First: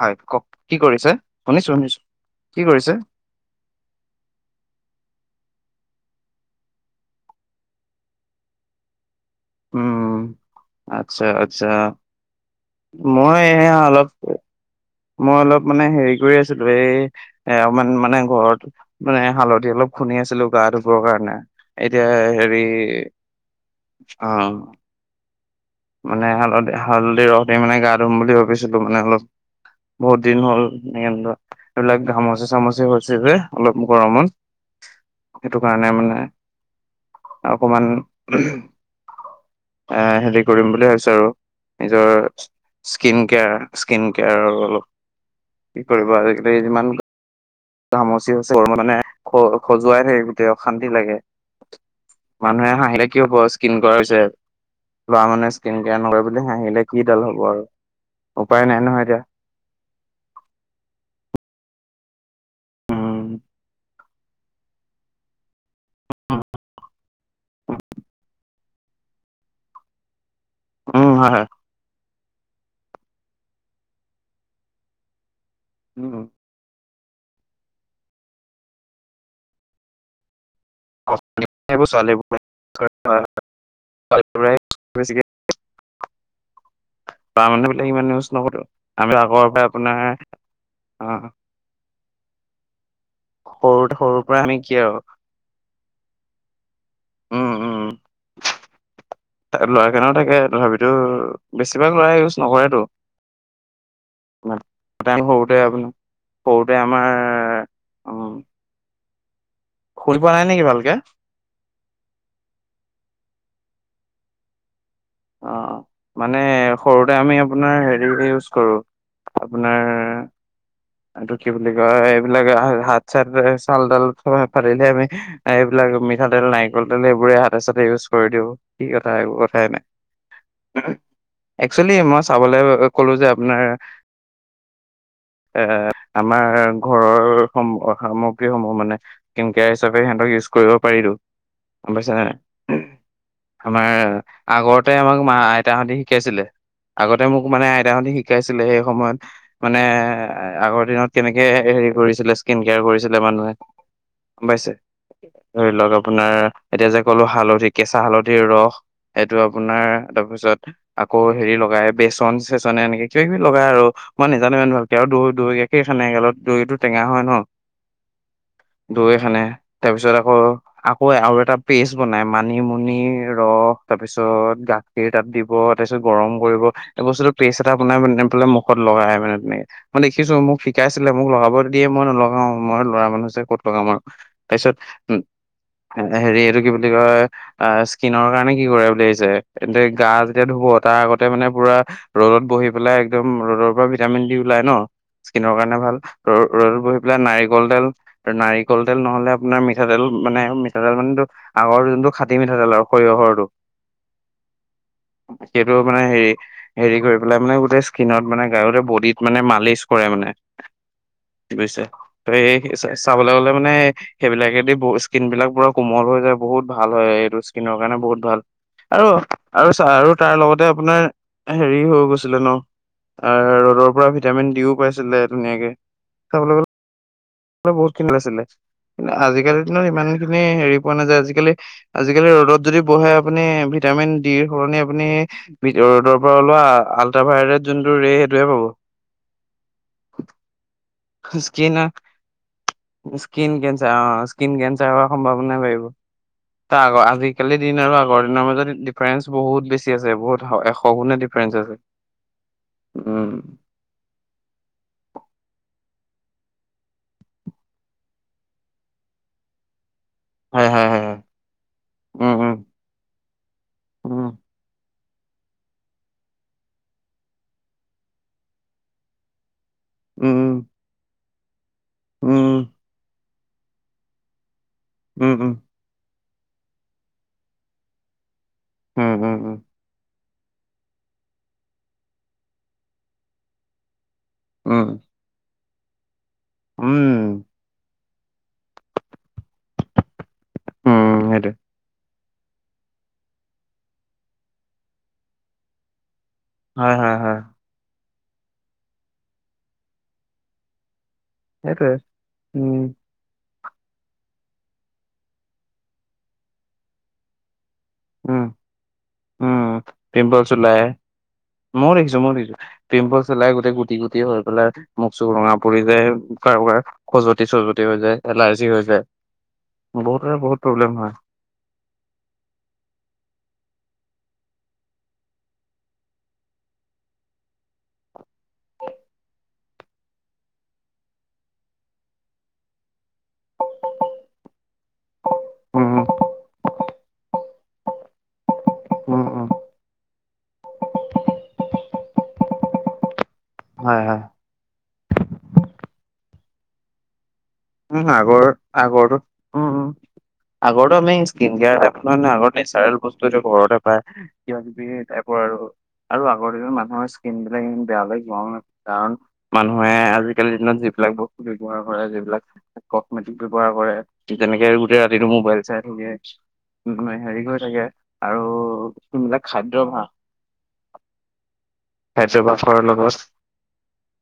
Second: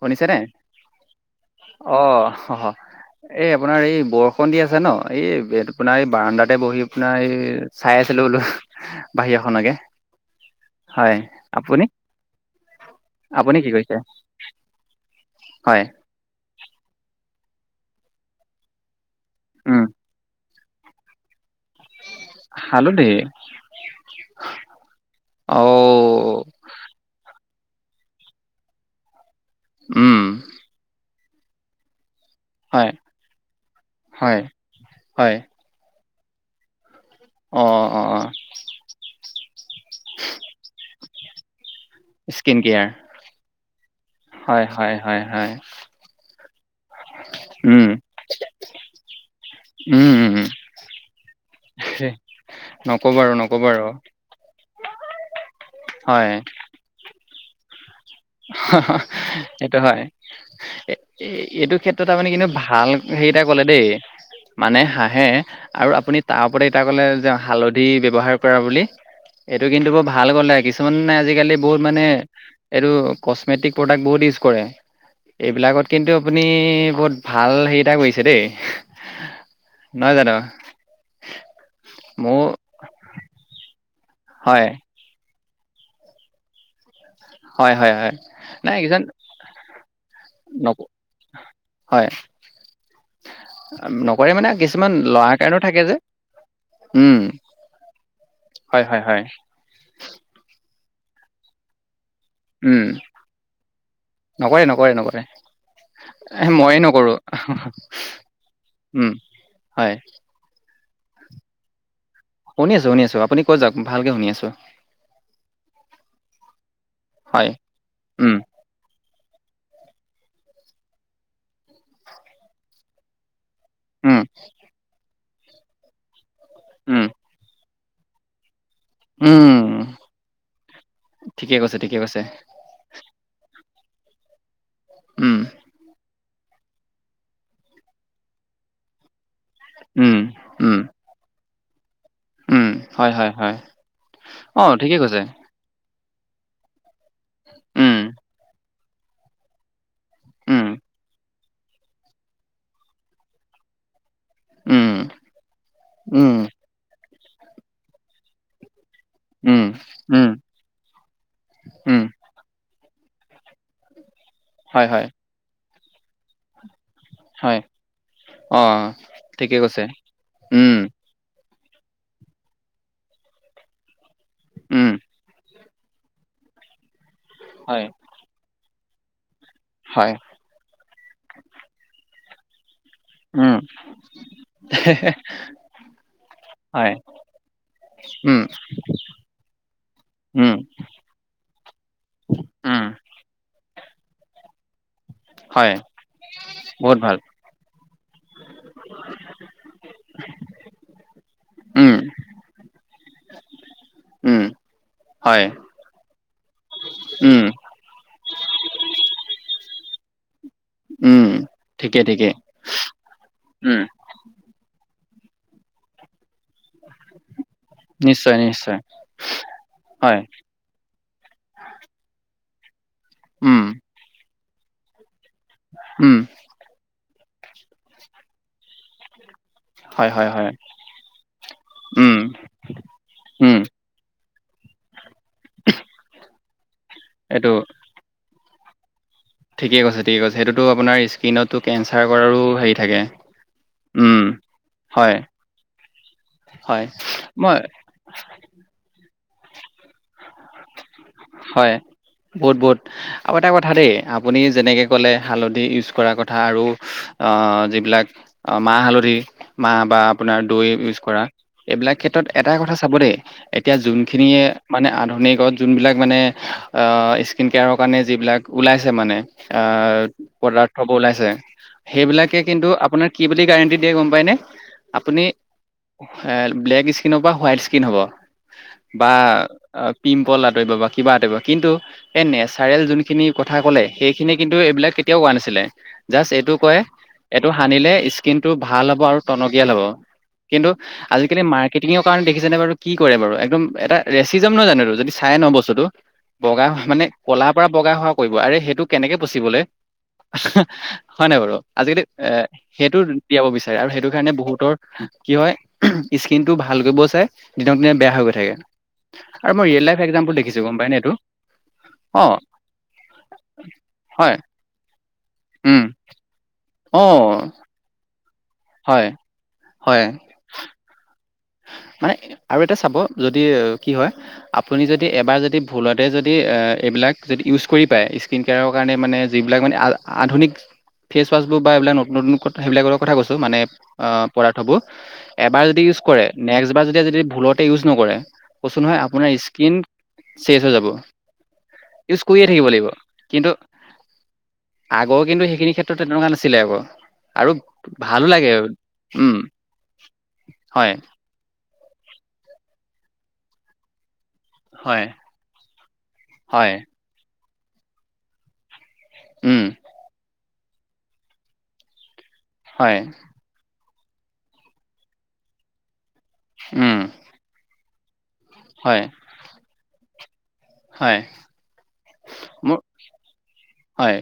হয়, শুনিছেনে? কওক কি কৰিছে শুনিছো, শুনিছো অ', কি কৰিছে? এই আপোনাৰ এই বৰষূণ দি আছে ন। এই আপোনাৰ এই বাৰাণ্ডাতে বহি আপোনাৰ এই চাই আছিলো, বোলো বাহিৰৰাখনকে। উম হয় আচ্ছা আচ্ছা আপুনি, মই আপুনি কি এয়া কৰিছে? অলপ মই অলপ হয়, মানে হেৰি কৰি আছিলো, এই এ অকমান মানে ঘৰত মানে হালধি উম, অলপ খুন্দি আছিলো গা ধুবৰ কাৰণে। এতিয়া হেৰি খালোঁ দেই। অ'। মানে অ', হালধি, হালধি ৰস দি মানে গা ধুম বুলি ভাবিছিলো মানে অলপ উম, বহুত দিন হ'ল এইবিলাক ঘামচ মচি-চামচি হয়, হৈছে যে অলপ গৰমত, হয়, হয়। সেইটো কাৰণে মানে। অ', অকমান অ', অ', এ, হেৰি কৰিম বুলি ভাবছো আৰু। নিজৰ স্কিন, কেয়াৰ স্কিন কেয়াৰ হয়, অলপ। হয়, হয়, হয়, কি কৰিব আজিকালি যিমান [unintelligible] ঘামচি হৈছে, গৰমত মানে খ-খজুৱাই উম, থাকে উম, উম। গোটেই অশান্তি লাগে। মানুহে হাঁহিলে নক'ব কি আৰু হব নক'ব স্কিন আৰু, কৰাছে। ল'ৰা মানুহে স্কিন কেয়াৰ নকৰে বুলি হাঁহিলে কিডাল হ'ব আৰু। উপায় হা, নাই হা নহয় এতিয়া সেইটো হয় এ-এইটো ক্ষেত্ৰত আপুনি কিন্তু ভাল হেৰি এটা উম কলে দেই। মানে হাঁহে আৰু আপুনি তাৰ ওপৰত এতিয়া কলে যে হালধি বব্যৱহাৰ কৰে বুলি। এইটো কিন্তু বৰ ভাল কলে, উম কিছুমানে হয় হয় আজিকালি বহুত মানে এইটো কচমেটিক প্ৰডাক্ট বহুত ইউজ কৰে, এইবিলাকত কিন্তু উম আপুনি বহুত ভাল হেৰিটা কৰিছে দেই, নহয় জানো? সেইবোৰ ছোৱালী মোৰ হয় [inaudible] তাৰ মানুহ হয় বিলাক হয় হয় ইমান ইউজ নকৰো, নাই কিছুমান আমি আগৰ পৰা আপোনাৰ নক অ', হয়, সৰুতে সৰুৰ নকৰে পৰা মানে আমি কি কিছুমান আৰু ল'ৰাৰ কাৰণেও থাকে যে। উম, উম হয় হয় হয় ল'ৰা কাৰনে থাকে তথাপিও। এইটো বেছিভাগ লৰাই ইউজ উম নকৰেটো। নকৰে, নকৰে, নকৰে। আপোনাৰ সৰুতে ময়ে আমাৰ নকৰো উম, হয় শুনি পোৱা নাই নেকি ভালকে? শুনি আছোঁ, শুনি আছোঁ আপুনি কৈ যাওক ভালকে শুনি আছো অ', মানে সৰুতে আমি হয় আপোনাৰ হেৰি উম ইউজ কৰো আপোনাৰ এইটো কি বুলি কয় এইবিলাক [unintelligible] হাত চাত [unintelligible] চালতাল উম ফা ফাটিলে আমি এইবিলাক মিঠাতেল, নাৰিকল উম তেল এইবোৰে হাতে চ ইউজ কৰি দিওঁ। কি কথা একোঁ কথাই নাই। উম, ঠিকে কৈছে, একচুৱেলি ঠিকে কৈছে। মই চাবলে ক'লো যে নোৱাৰা উম, এ', আমাৰ ঘৰৰ সম সামগ্ৰীসমূহ মানে কী [unintelligible] কেয়াৰ হিচাপে উম, সিহঁতক ইউজ কৰিব উম, পাৰিতো গম পাইছা নাই, উম, হয়, হয়, হয়। আমাৰ অ', আগতে ঠিকে আমাক কৈছে। মা আইতা হঁতি শি শিকাইছিলে। আগতে মোক মানে উম, আইতাহঁতি শিকাইছিলে সেই সময়ত মানে এ' উম, আগৰ দিনত কেনেকে হেৰি কৰিছিলে স্কিন কেয়াৰ কৰিছিলে মানুহে উম পাইছে, ধৰি লওক আপোনাৰ উম, এতিয়া যে ক'লো হালধি কেঁচা হালধিৰ ৰস। এইটো উম, আপোনাৰ উম, তাৰপিছত আকৌ হেৰি লগাই উম, বে ইচন চেচনে এনেকে কিবাকিবি লগাই আৰু মই নেজানো ইমান ভাল হয়, কে হয়, দৈ গাখীৰ সানে গালত। দৈটো টেঙা হয় ন অ', দৈ সানে। ঠিকে কৈছে। তাৰপিছত আকৌ উম, আকৌ আৰু এটা পেষ্ট বনাই মানিমুনি ৰস তাৰ পিছত উম, গাখীৰ তাত দি ব তাৰিছত গৰম কৰিব। এই বস্তুটো পেষ্ট এটা হয়, বনাই মানে পেলে মুখত লগাই মানে তেনেকে মই হয়, দেখিছোঁ মোক শিকাইছিলে মোক লগাব দিয়ে মই নলগাওঁ মই ল'ৱা মানুহ যে উম, ক'ত লগাম আৰু তাইছত উ হে হেৰি এইটো কি বুলি হয়, কয় আ- স্কিনৰ উম, কাৰণে কি কৰে বুলি ভাবিছে হেন্তে গা যেতিয়া ধু উম, হ'ব। তাৰ আগতে মানে পুৰা ৰ'দত বহি উম, পেলাই একদম ৰ'দৰ পৰা ভিটামিন ডি ওলাই ন স্কিনৰ হয়, কাৰণে ভাল। ৰ-ৰ'দত বহুত বহি ভাল। পেলাই নাৰিকল তেল ত নাৰিকল তেল নহ'লে আপোনাৰ মিঠাতেল মানে মিঠাতেল মানে টো আগৰ উম, যোনটো খাটি মিঠাতেল আৰু সৰিয়হৰটো। উম। হয়, সেইটো মানে হেৰি, হেৰি কৰি পেলাই উম, মানে গোটেই স্কিনত মানে গায়তে বডিত মানে মালিচ কৰে মানে। উম, বুইছে। ঠিকে, ঠিকে। ত' এই চা- চাবলৈ গলে মানে উম, সেইবিলাকেদি ব স্কিনবিলাক পুৰা কোমল হৈ যায় বহুত ভাল হয় এইটো। স্কিনৰ কাৰণে বহুত নিশ্চয়, ভাল। নিশ্চয়, আৰু আৰু ছা আৰু হয়, তাৰ লগতে আপোনাৰ হেৰি হৈ গৈছিলে ন উম, আৰু ৰ'দৰ পৰা ভিটামিন ডিও পাইছিলে ধুনীয়াকে। উম, [unintelligible] [unintelligible] বহুত খিনি [unintelligible] আছিলে, কিন্তু আজিক কালি দিনত ইমান হয়, হয়, খিনি হয়, হেৰি পোৱা নাযায়। আজিকালি উম, আজিকালি ৰ'দত যদি বহে আপুনি উম, ভিটামিন [unintelligible] সলনি আপুনি ভিডি ৰ'দৰ পৰা ওলোৱা আল্ট্ৰা এইটো ভাইৰেট যোনটো ৰে' সেইটোহে পাব। ঠিকে কৈছে ঠিকে কৈছে। সেটোটো আপোনাৰ স্কিনতো স্কিনা কেঞ্চাৰ কৰাৰো হেৰি থাকে স্কিন কেঞ্চাৰ উম অ, স্কিন কেঞ্চাৰ হোৱাৰ হয় সম্ভাৱনা বাঢ়িব। ত' হয় আগ মই আজিকালি দিন আৰু আগৰ দিনৰ মাজত ডিফাৰেঞ্চ বহুত বেছি আছে, বহুত হ এশ গুণে ডিফাৰেঞ্চ হয় আছে। বহুত বহুত আৰু উম। এটা কথা দেই। আপুনি যেনেকে ক'লে হালধি ইউজ [unintelligible] কথা আৰু আ' যিবিলাক আ মাহ হালধি, মাহ বা আপোনাৰ দৈ হয় হয় ইউজ হয় হয়। কৰা। এইবিলাক ক্ষেত্ৰত উম এটাই উম কথা চাব দেই এতিয়া যোনখিনিয়ে মানে আন ধুনিকত যোনবিলাক মানে অ' স্কিন কেয়াৰ কাৰণে যিবিলাক ওলাইছে মানে আ' উম পদাৰ্থ বোৰ ওলাইছে। উম সেইবিলাকে কিন্তু আপোনাৰ কি বুলি গাৰেণ্টি দিয়ে গম পাই নে? উ উ। এ, ব্লেক স্কিন পা হোৱাইট স্কিন হ'ব উম উম উম বা- উম পিম কল আঁতৰিব বা কিবা আঁতৰিব। কিন্তু এই নেচাৰেল যোনখিনি কথা ক'লে সেইখিনি কিন্তু এইবিলাক কেতিয়াও হোৱা নাছিলে। জাষ্ট এইটো কয়, উম উম এইটো সানিলে স্কিনটো ভাল হ'ব আৰু টনকিয়াল হ'ব। কিন্তু উম আজিকালি সেইটোৱে মাৰ্কেটিঙৰ কাৰণে দেখিছেনে বাৰু কি কৰে বাৰু একদম এটা ৰেচিজম নহয় জানো যদি চাই ন বস্তুতটো বগা হয় মানে হয় হয়। ক'লাৰ পৰা বগা হোৱা কৰিব সেইটো কেনেকে পচিবলহে হয় নাই বাৰু সেইটোৱে আজিকালি এ উম সেইটো দিয়াব বিচাৰে আৰু সেইটো কাৰণে বহুতৰ কি হয় স্কিন টো ভালক কৰিব চাই দিনক দিনে বেয়া হৈ গৈ উম থাকে। আৰু মই উম ৰিয়েল লাইফ একজাম্পুল পিম্পলছ দেখিছো ওলাই গম পাই নাই এইটো ময়ো দেখিছো অ মই দেখিছো পিম্পলচ ওলাই গোটেই গুটি গুটি হয় হৈ পেলাই মুখ চুখ ৰঙা পৰি উম যায় কাৰোবাৰ অ খজুৱতি চজুৱতি হৈ যায় এলাৰ্জি হৈ যায় হয় বহুতৰে বহুত প্ৰব্লেম হয়। উ [unintelligible] মানে আৰু এটা চাব যদি কি হয় আপুনি যদি এবাৰ যদি ভুলতে যদি এ বিলাক যদি ইউজ কৰি পায় স্কিন কেয়াৰৰ কাৰণে মানে যিবিলাক মানে আধুনিক ফেচ ৱাছবোৰ বা এইবিলাক নতুন নতুন সেইবিলাকৰ কথা কৈছো মানে পদাৰ্থ বোৰ এবাৰ যদি উম ইউজ উম কৰে নেক্স বাৰ যদি যদি ভুলতে ইউজ নকৰে কচোন নহয় উম আপোনাৰ উম স্কিন শেচ হৈ যাব ইউজ কৰিয়ে থাকিব লাগিব, কিন্তু হয়, হয়। আগৰ কিন্তু সেইখিনি ক্ষেত্ৰত তেনেকুৱা নাছিলে আকৌ আৰু উম ভালো আগৰ লাগে আগৰো উম, উম হয় আগৰটো আমি ইন্ডিয়াৰ আগতে নো নেচাৰেল বস্তু এইটো ঘৰতে পায় কিবা কিবি হয় টাইপৰ আৰু আৰু আগৰ দিনৰ হয় মানুহৰ স্কিন বিলাক ই বেয়ালৈ যোৱা নাই কাৰণ উম মানুহে আজিকালিৰ দিনত যিবিলাক বস্তু ব্যৱহাৰ কৰে যিবিলাক হয় কচমেটিক ব্যৱহাৰ কৰে ঠিক তেনেকে গোটেই ৰাতিটো মোবাইল চাই উম থাকে ম হেৰি কৰি থাকে আৰু হয় সিবিলাক খাদ্যভাস ভাল হয়। খাইছে ভাস্কৰ মোৰ লগত হয়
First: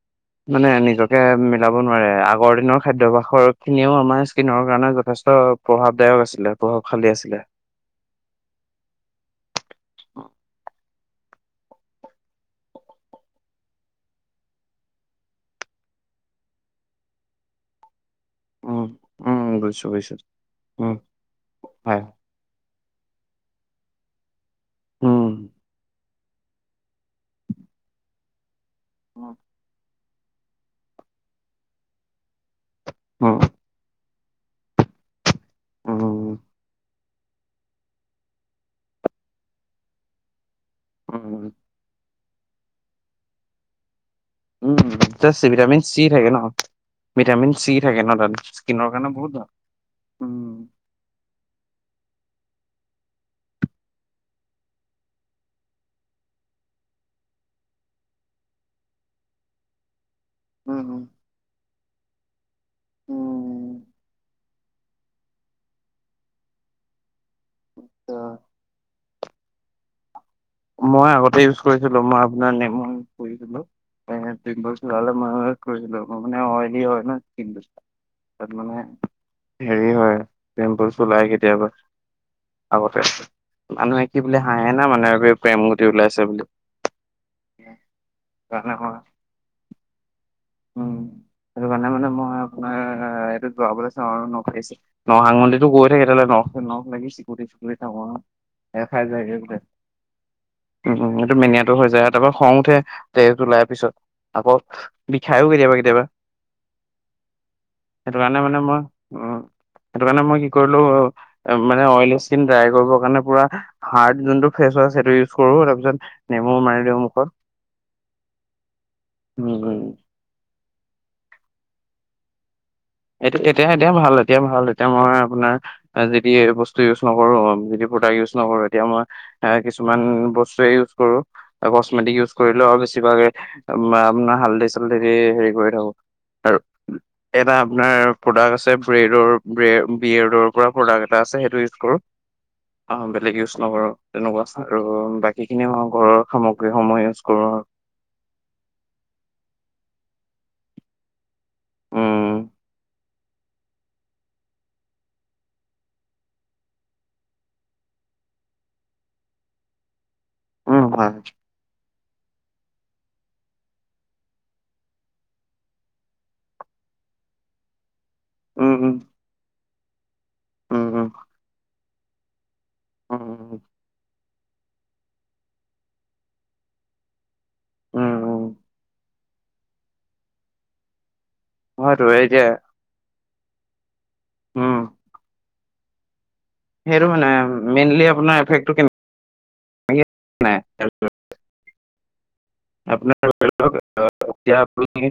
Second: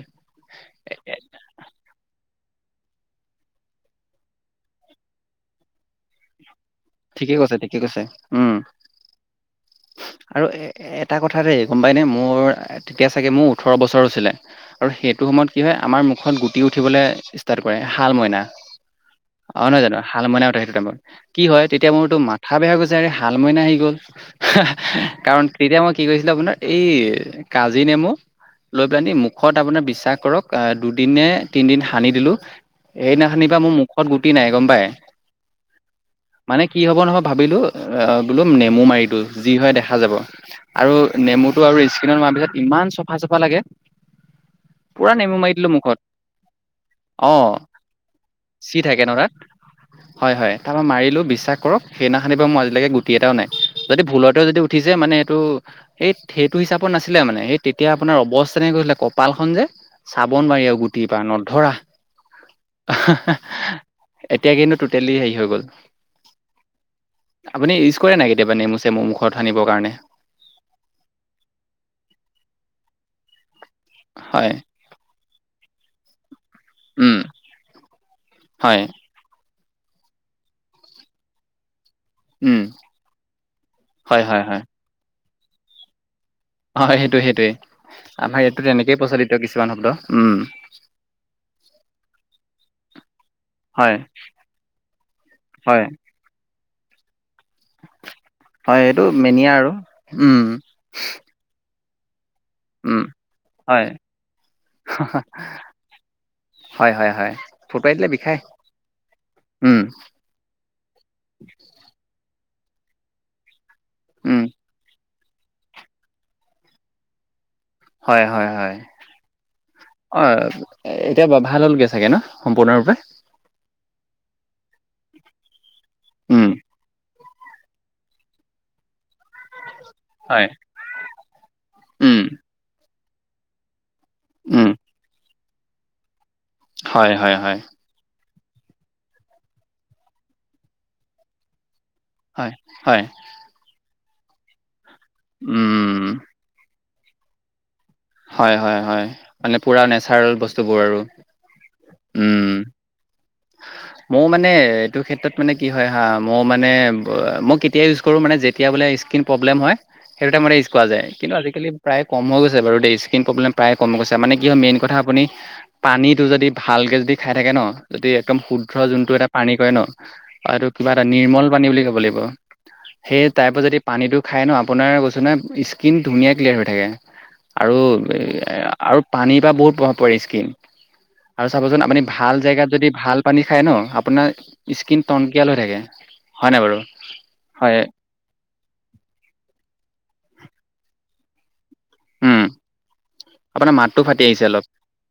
মানে নিজকে মিলাব নোৱাৰে আগ আগৰ দিনৰ খাদ্যভাসৰখিনিও আমাৰ স্কিনৰ কাৰণে যথেষ্ট প্ৰভাৱদায়ক আছিলে। প্ৰভাৱশালী ঠিকে আছিলে। কৈছা, ঠিকে কৈছা, উম আৰু এ এটা কথা দেই গম পাইনে মোৰ তেতিয়া চাগে মোৰ ওঠৰ বছৰ হৈছিলে, আৰু সেইটো সময়ত কি হয় আমাৰ মুখত গুটি উঠিবলৈ ষ্টাৰ্ট কৰে শাল মইনা উম, উম, অ', নহয় বুজিছো জানো বুজিছো, শাল মইনা উঠে উম, কি হয় তেতিয়া মোৰ তো মাথা [unintelligible] শাল মইনা আহি গ'ল উম। কাৰণ তেতিয়া মই কি কৰিছিলে আপোনাৰ এই কাজি নেমু লৈ পেলানি উম, মুখত আপোনাৰ বিশ্বাস কৰক অ', দুদিন নে তিনদিন সানি দিলো উম, এইদিনাখনিৰ পৰা মোৰ মুখত গুটি নাই গম পাই। মানে কি হব নহব ভাবিলো অ', বোলো নেমু মাৰি দিয়ো যি হয় দেখা যাব। আৰু উম, নেমুটো আৰু স্কিনত মোৱাৰ পিছত ইমান চফা চাফা লাগে উম, পুৰা নেমু মাৰি দিলো ভিটামিন মুখত চি থাকে ন। অ ভিটামিন চি থাকে ন, তাত চি স্কিনৰ থাকে কাৰণে ন তাত বহুত ভাল। হয়, হয় উম, তাৰপৰা মাৰিলো বিশ্বাস কৰক সেইদিনাখনানি বাৰু মোৰ আজিলৈকে গুটি এটাও নাই যদি ভুলতেও যদি উঠিছে মানে এইটো এই সেইটো হিচাপত নাছিলে মানে সেই তেতিয়া আপোনাৰ অৱস্থা নে গৈছিলে কপালখনন যে চাবোন মাৰি আৰু উম, গুটি পৰা নধৰা উম, এতিয়া কিন্তু টুটেলি হেৰি হৈ গ'ল। আপুনি ইউজ কৰে নাই তা- কেতিয়াবা নেমুচেমু মোৰ মুখৰত সানিবৰ কাৰণে মই আগতে ইউজ কৰিছিলো মই আপোনাৰ নেমু পুছিলো হয় পিম্পলচ ওলালে [unintelligible] মানে অইলি হয় ন উম স্কিনটো কিন্তু তাৰ হয় মানে হেৰি হয় পিম্পলচ ওলাই কেতিয়াবা। উম আগতে আ মানুহে কি হয় বুলি হয় হয় হাঁহে না মানে প্ৰেম গুটি ওলাইছে বুলি। হয় সেইটোয়ে সেইটোৱেই। আমাৰ ইয়াতো সেইকাৰণে মই তেনেকেই প্ৰচলিত কিছুমান শব্দ উম। উম। সেইটো কাৰণে মানে মই আপোনাৰ এইটো যোৱাবলৈ হয় চাওঁ আৰু ন খিছে ন' সাংউলি হয় গৈ থাকো তেতিয়াললে ন লগ লাগি চিকো দে। গৈ থাকোঁ অ'। হয় এফ এইটো আই ভাইৰাছ মেনিয়া যে, আৰু উম উম, উম, হেইটো মেইনাত ত' হৈ যায়, তাৰপা খং উঠে উম তেচ জুলাইৰ হয় পিছত আকৌ। বিষায়ও কেতিয়াবা কেতিয়াবা। হয় হয় ফুট সেইটো কাৰণে মানে মই উ, সেইটো কাৰণে মই কি কৰিলোঁ মানে অইল স্কিন ড্ৰাই কৰিবৰ কাৰনে পোৰা হাৰ্ড উম জোনটো ফেছৱাছ হেইটো ইউচ কৰোঁ তাৰপিছত নেমু মাৰি দিও মুখত। হয় হয় হয়। উম, অই এতিয়া ভাল হ'লগে চাগে ন' সম্পূৰ্ণৰূ এতিয়া-এতিয়া এতিয়া ভাল এতিয়া ভাল এতিয়া মই আপোনাৰ আজিপি উম এই বস্তু ইউজ নকৰো, যি প্ৰডাক্ট ইউজ নকৰো এতিয়া মই এ, কিছুমান হয় বস্তুৱে ইউজ কৰোঁ। কচমেটিক উম ইউজ কৰিলে আৰু বেছিভাগে আপোনাৰ হাল্ধি উম চাল্দি দি হেৰি কৰি থাকোঁ। হয় হয় হয়। আৰু প্ৰডাক্ট আছে ব্ৰেইডৰ ব্ৰে-বিয়েৰ পৰা প্ৰডাক্ট এটা আছে সেইটো ইউজ কৰোঁ। হয় আ, হয় বেলেগ ইউজ নকৰোঁ, তেনেকুৱা আৰু বাকীখিনি আমাৰ উম ঘৰৰ সামগ্ৰী। সময় ইউজ কৰোঁ আৰু। হয় হয় হয় মানে পুৰা নেচাৰেল বস্তুবোৰ আৰু। উম। মই মানে এইটো ক্ষেত্ৰত মানে কি হয় হা, মই মানে মই কেতিয়া ইউজ কৰোঁ মানে যেতিয়া বোলে স্কিন প্ৰব্লেম হয়ে হেইটো টাইমতে ইউজ কৰা উম যায়, হয় কিন্তু আজিকালি প্ৰায় কম হৈ গৈছে বাৰু দেই স্কিন প্ৰব্লেম প্ৰায় কম হৈ গৈছে, মানে কি হয় মেইন কথা আপুনি পানীটো যদি ভাল লিগেলকে দি খাই থাকে ন যদি একদম শুদ্ৰ উম উম যোনটো এটা পানী কৰে ন' এইটো উম কিবা এটা উম নিৰ্মল পানী বুলি ক'ব লাগিব। উম সেই টাইপৰ যদি পানীটো খাই ন' আপোনাৰ কৈছোঁ ন' স্কিন ধুনীয়া ক্লিয়াৰ হৈ থাকে। আৰু উম উম আৰু পানীৰপা বহুত প্ৰভাৱ পৰে স্কিন। আৰু চাবচোন আপুনি হয়তো ভাল এতিয়া জেগাত যদি ভাল পানী খায় ন' আপোনাৰ উম স্কিন টনকিয়াল হৈ থাকে। হয় নাই বাৰু সেইটো মানে হয় মেইনলি আপোনাৰ এফেক্টো নাই তাৰপিছত উম, আপোনাৰ মাতটো ফাটি আহিছে এতিয়া অলপ। আপুনি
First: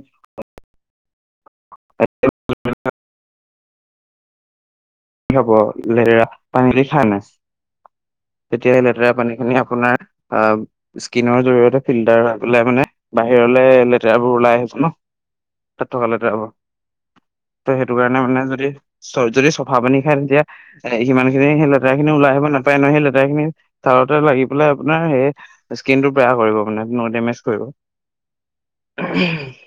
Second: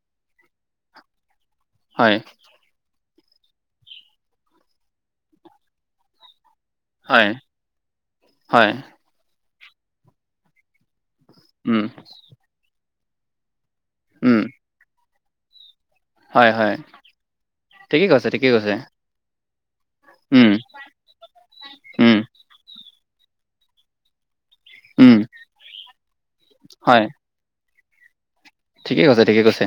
হয়। কি হ'ব লে পানী লৈ খাই না? হয় হয় তেতিয়া এই লেতেৰা পানীখিনি আপোনাৰ আ, স্কিনৰ জৰিয়তে উম ফিল্টাৰ হৈ পেলাই মানে বাহিৰলৈ লেতেৰাবোৰ উম ওলাই আহিছে ন'? তাত থকালৈ লেতেৰা হ'ব। হয় হয় ত' সেইটো ঠিকেই কাৰণে কৈছে মানে ঠিকেই যদি কৈছে চ যদি ভাত পানী খাই তেতিয়া উম এ, সিমানখিনি সেই লেতেৰাখিনি উম ওলাই আহিব নাপায় নহয়, সেই লেতেৰাখিনি চাৰতে লাগি বোলা আপোনাৰ উম হেৰি স্কিনটো বেয়া কৰিব মানে হয় ল' ডেমেজ কৰিব। ঠিকেই কৈছে। ঠিকে কৈছে।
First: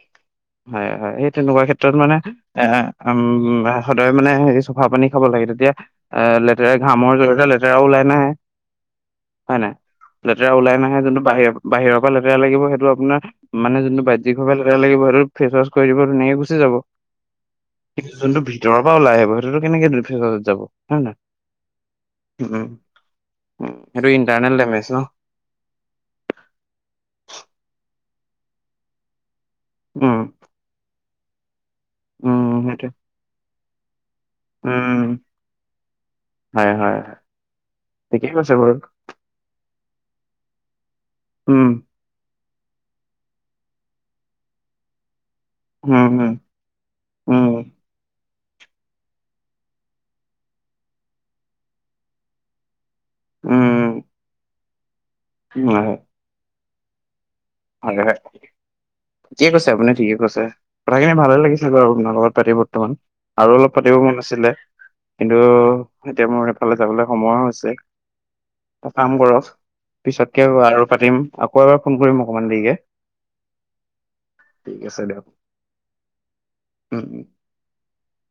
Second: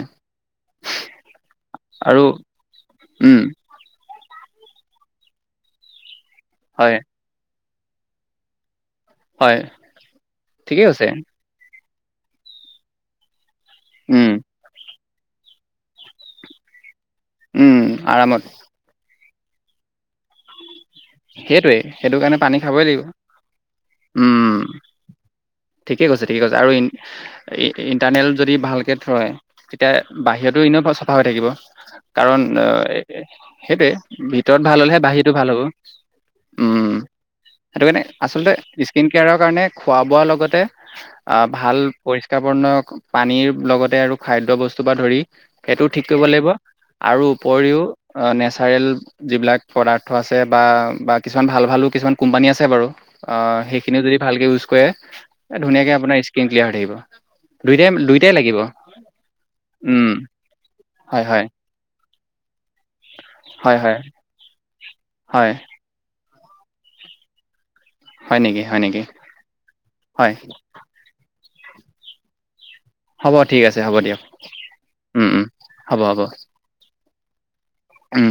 হয় হয়। সেই তেনেকুৱা ক্ষেত্ৰত মানে আৰু এ, উম, সদায় মানে হেৰি চফা পানী খাব লাগে, তেতিয়া এ, লেতেৰা হয় ঘামৰ জৰিয়তে লেতেৰাও ওলাই নাহে। হয় নাই? লেতেৰা ওলাই ঠিকেই নাহে কৈছে যোনটো বাহিৰ বাহিৰৰ পৰা লেতেৰা লাগিব সেইটো আপোনাৰ মানে যোনটো উম বাইজ্জিক বাবে লেতেৰা লাগিব সেইটো ফেছৱাছ কৰি দিব ধুনীয়াকে গুচি যাব। উম যোনটো আৰামত ভিতৰৰ পৰা ওলাই আহিব সেইটো কেনেকে দুৰ্গেশ্বত যাব? হয় নাই সেইটোৱেই। সেইটো কাৰণে উম পানী খাবই লাগিব। উম সেইটো ইণ্টাৰনেল উম, ডেমেজ ন ঠিকে কৈছে। ঠিকে কৈছে। আৰু ইন ইন্টাৰনেল যদি ভালকে থয় তেতিয়া উম বাহিৰতো এনেও চাফা হৈ থাকিব। কাৰণ উম সেইটোৱে সেইটে ভিতৰত ভাল হ'লেহে উম বাহিৰতো ভাল হ'ব। হয় উম, হয় হয় সেইটো কাৰণে ঠিকেই আচলতে কৈছে বাৰু স্কিন কেয়াৰৰ কাৰণে খোৱা বোৱাৰ লগতে আহ উম ভাল পৰিষ্কাৰপন্ন পানীৰ লগতে আৰু খাদ্য বস্তু পৰা ধৰি সেইটোও ঠিক উম কৰিব লাগিব আৰু উম উম উপৰিও নেচাৰেল যিবিলাক পদাৰ্থ আছে বা বা কিছুমান ভাল ভালো কিছুমান কোম্পানী আছে বাৰু সেইখিনিও যদি ভালকৈ ইউজ কৰে উম হয় ধুনীয়াকে হয় আপোনাৰ স্কিন ক্লিয়াৰ হৈ থাকিব দুইটাই হয় হয়। দুইটাই লাগিব ঠিকে কৈছে আপুনি উম, ঠিকে কৈছে কথাখিনি হয় ভালে হয় লাগিছিল বাৰু আপোনাৰ লগত পাতি বৰ্তমান আৰু হয় অলপ হয় পাতি মন আছিলে কিন্তু হয়। এতিয়া মোৰ সফালে যাবলৈ সময় হৈছে। হয় নেকি হয় এটা নেকি কাম কৰক হয় পিছতকে আৰু পাতিম আকৌ এবাৰ ফোন কৰিম অকমান দেৰিকে হ'ব ঠিক আছে হ'ব দিয়ক ঠিক আছে দিয়ক মম হ'ব হ'ব উম উম উম।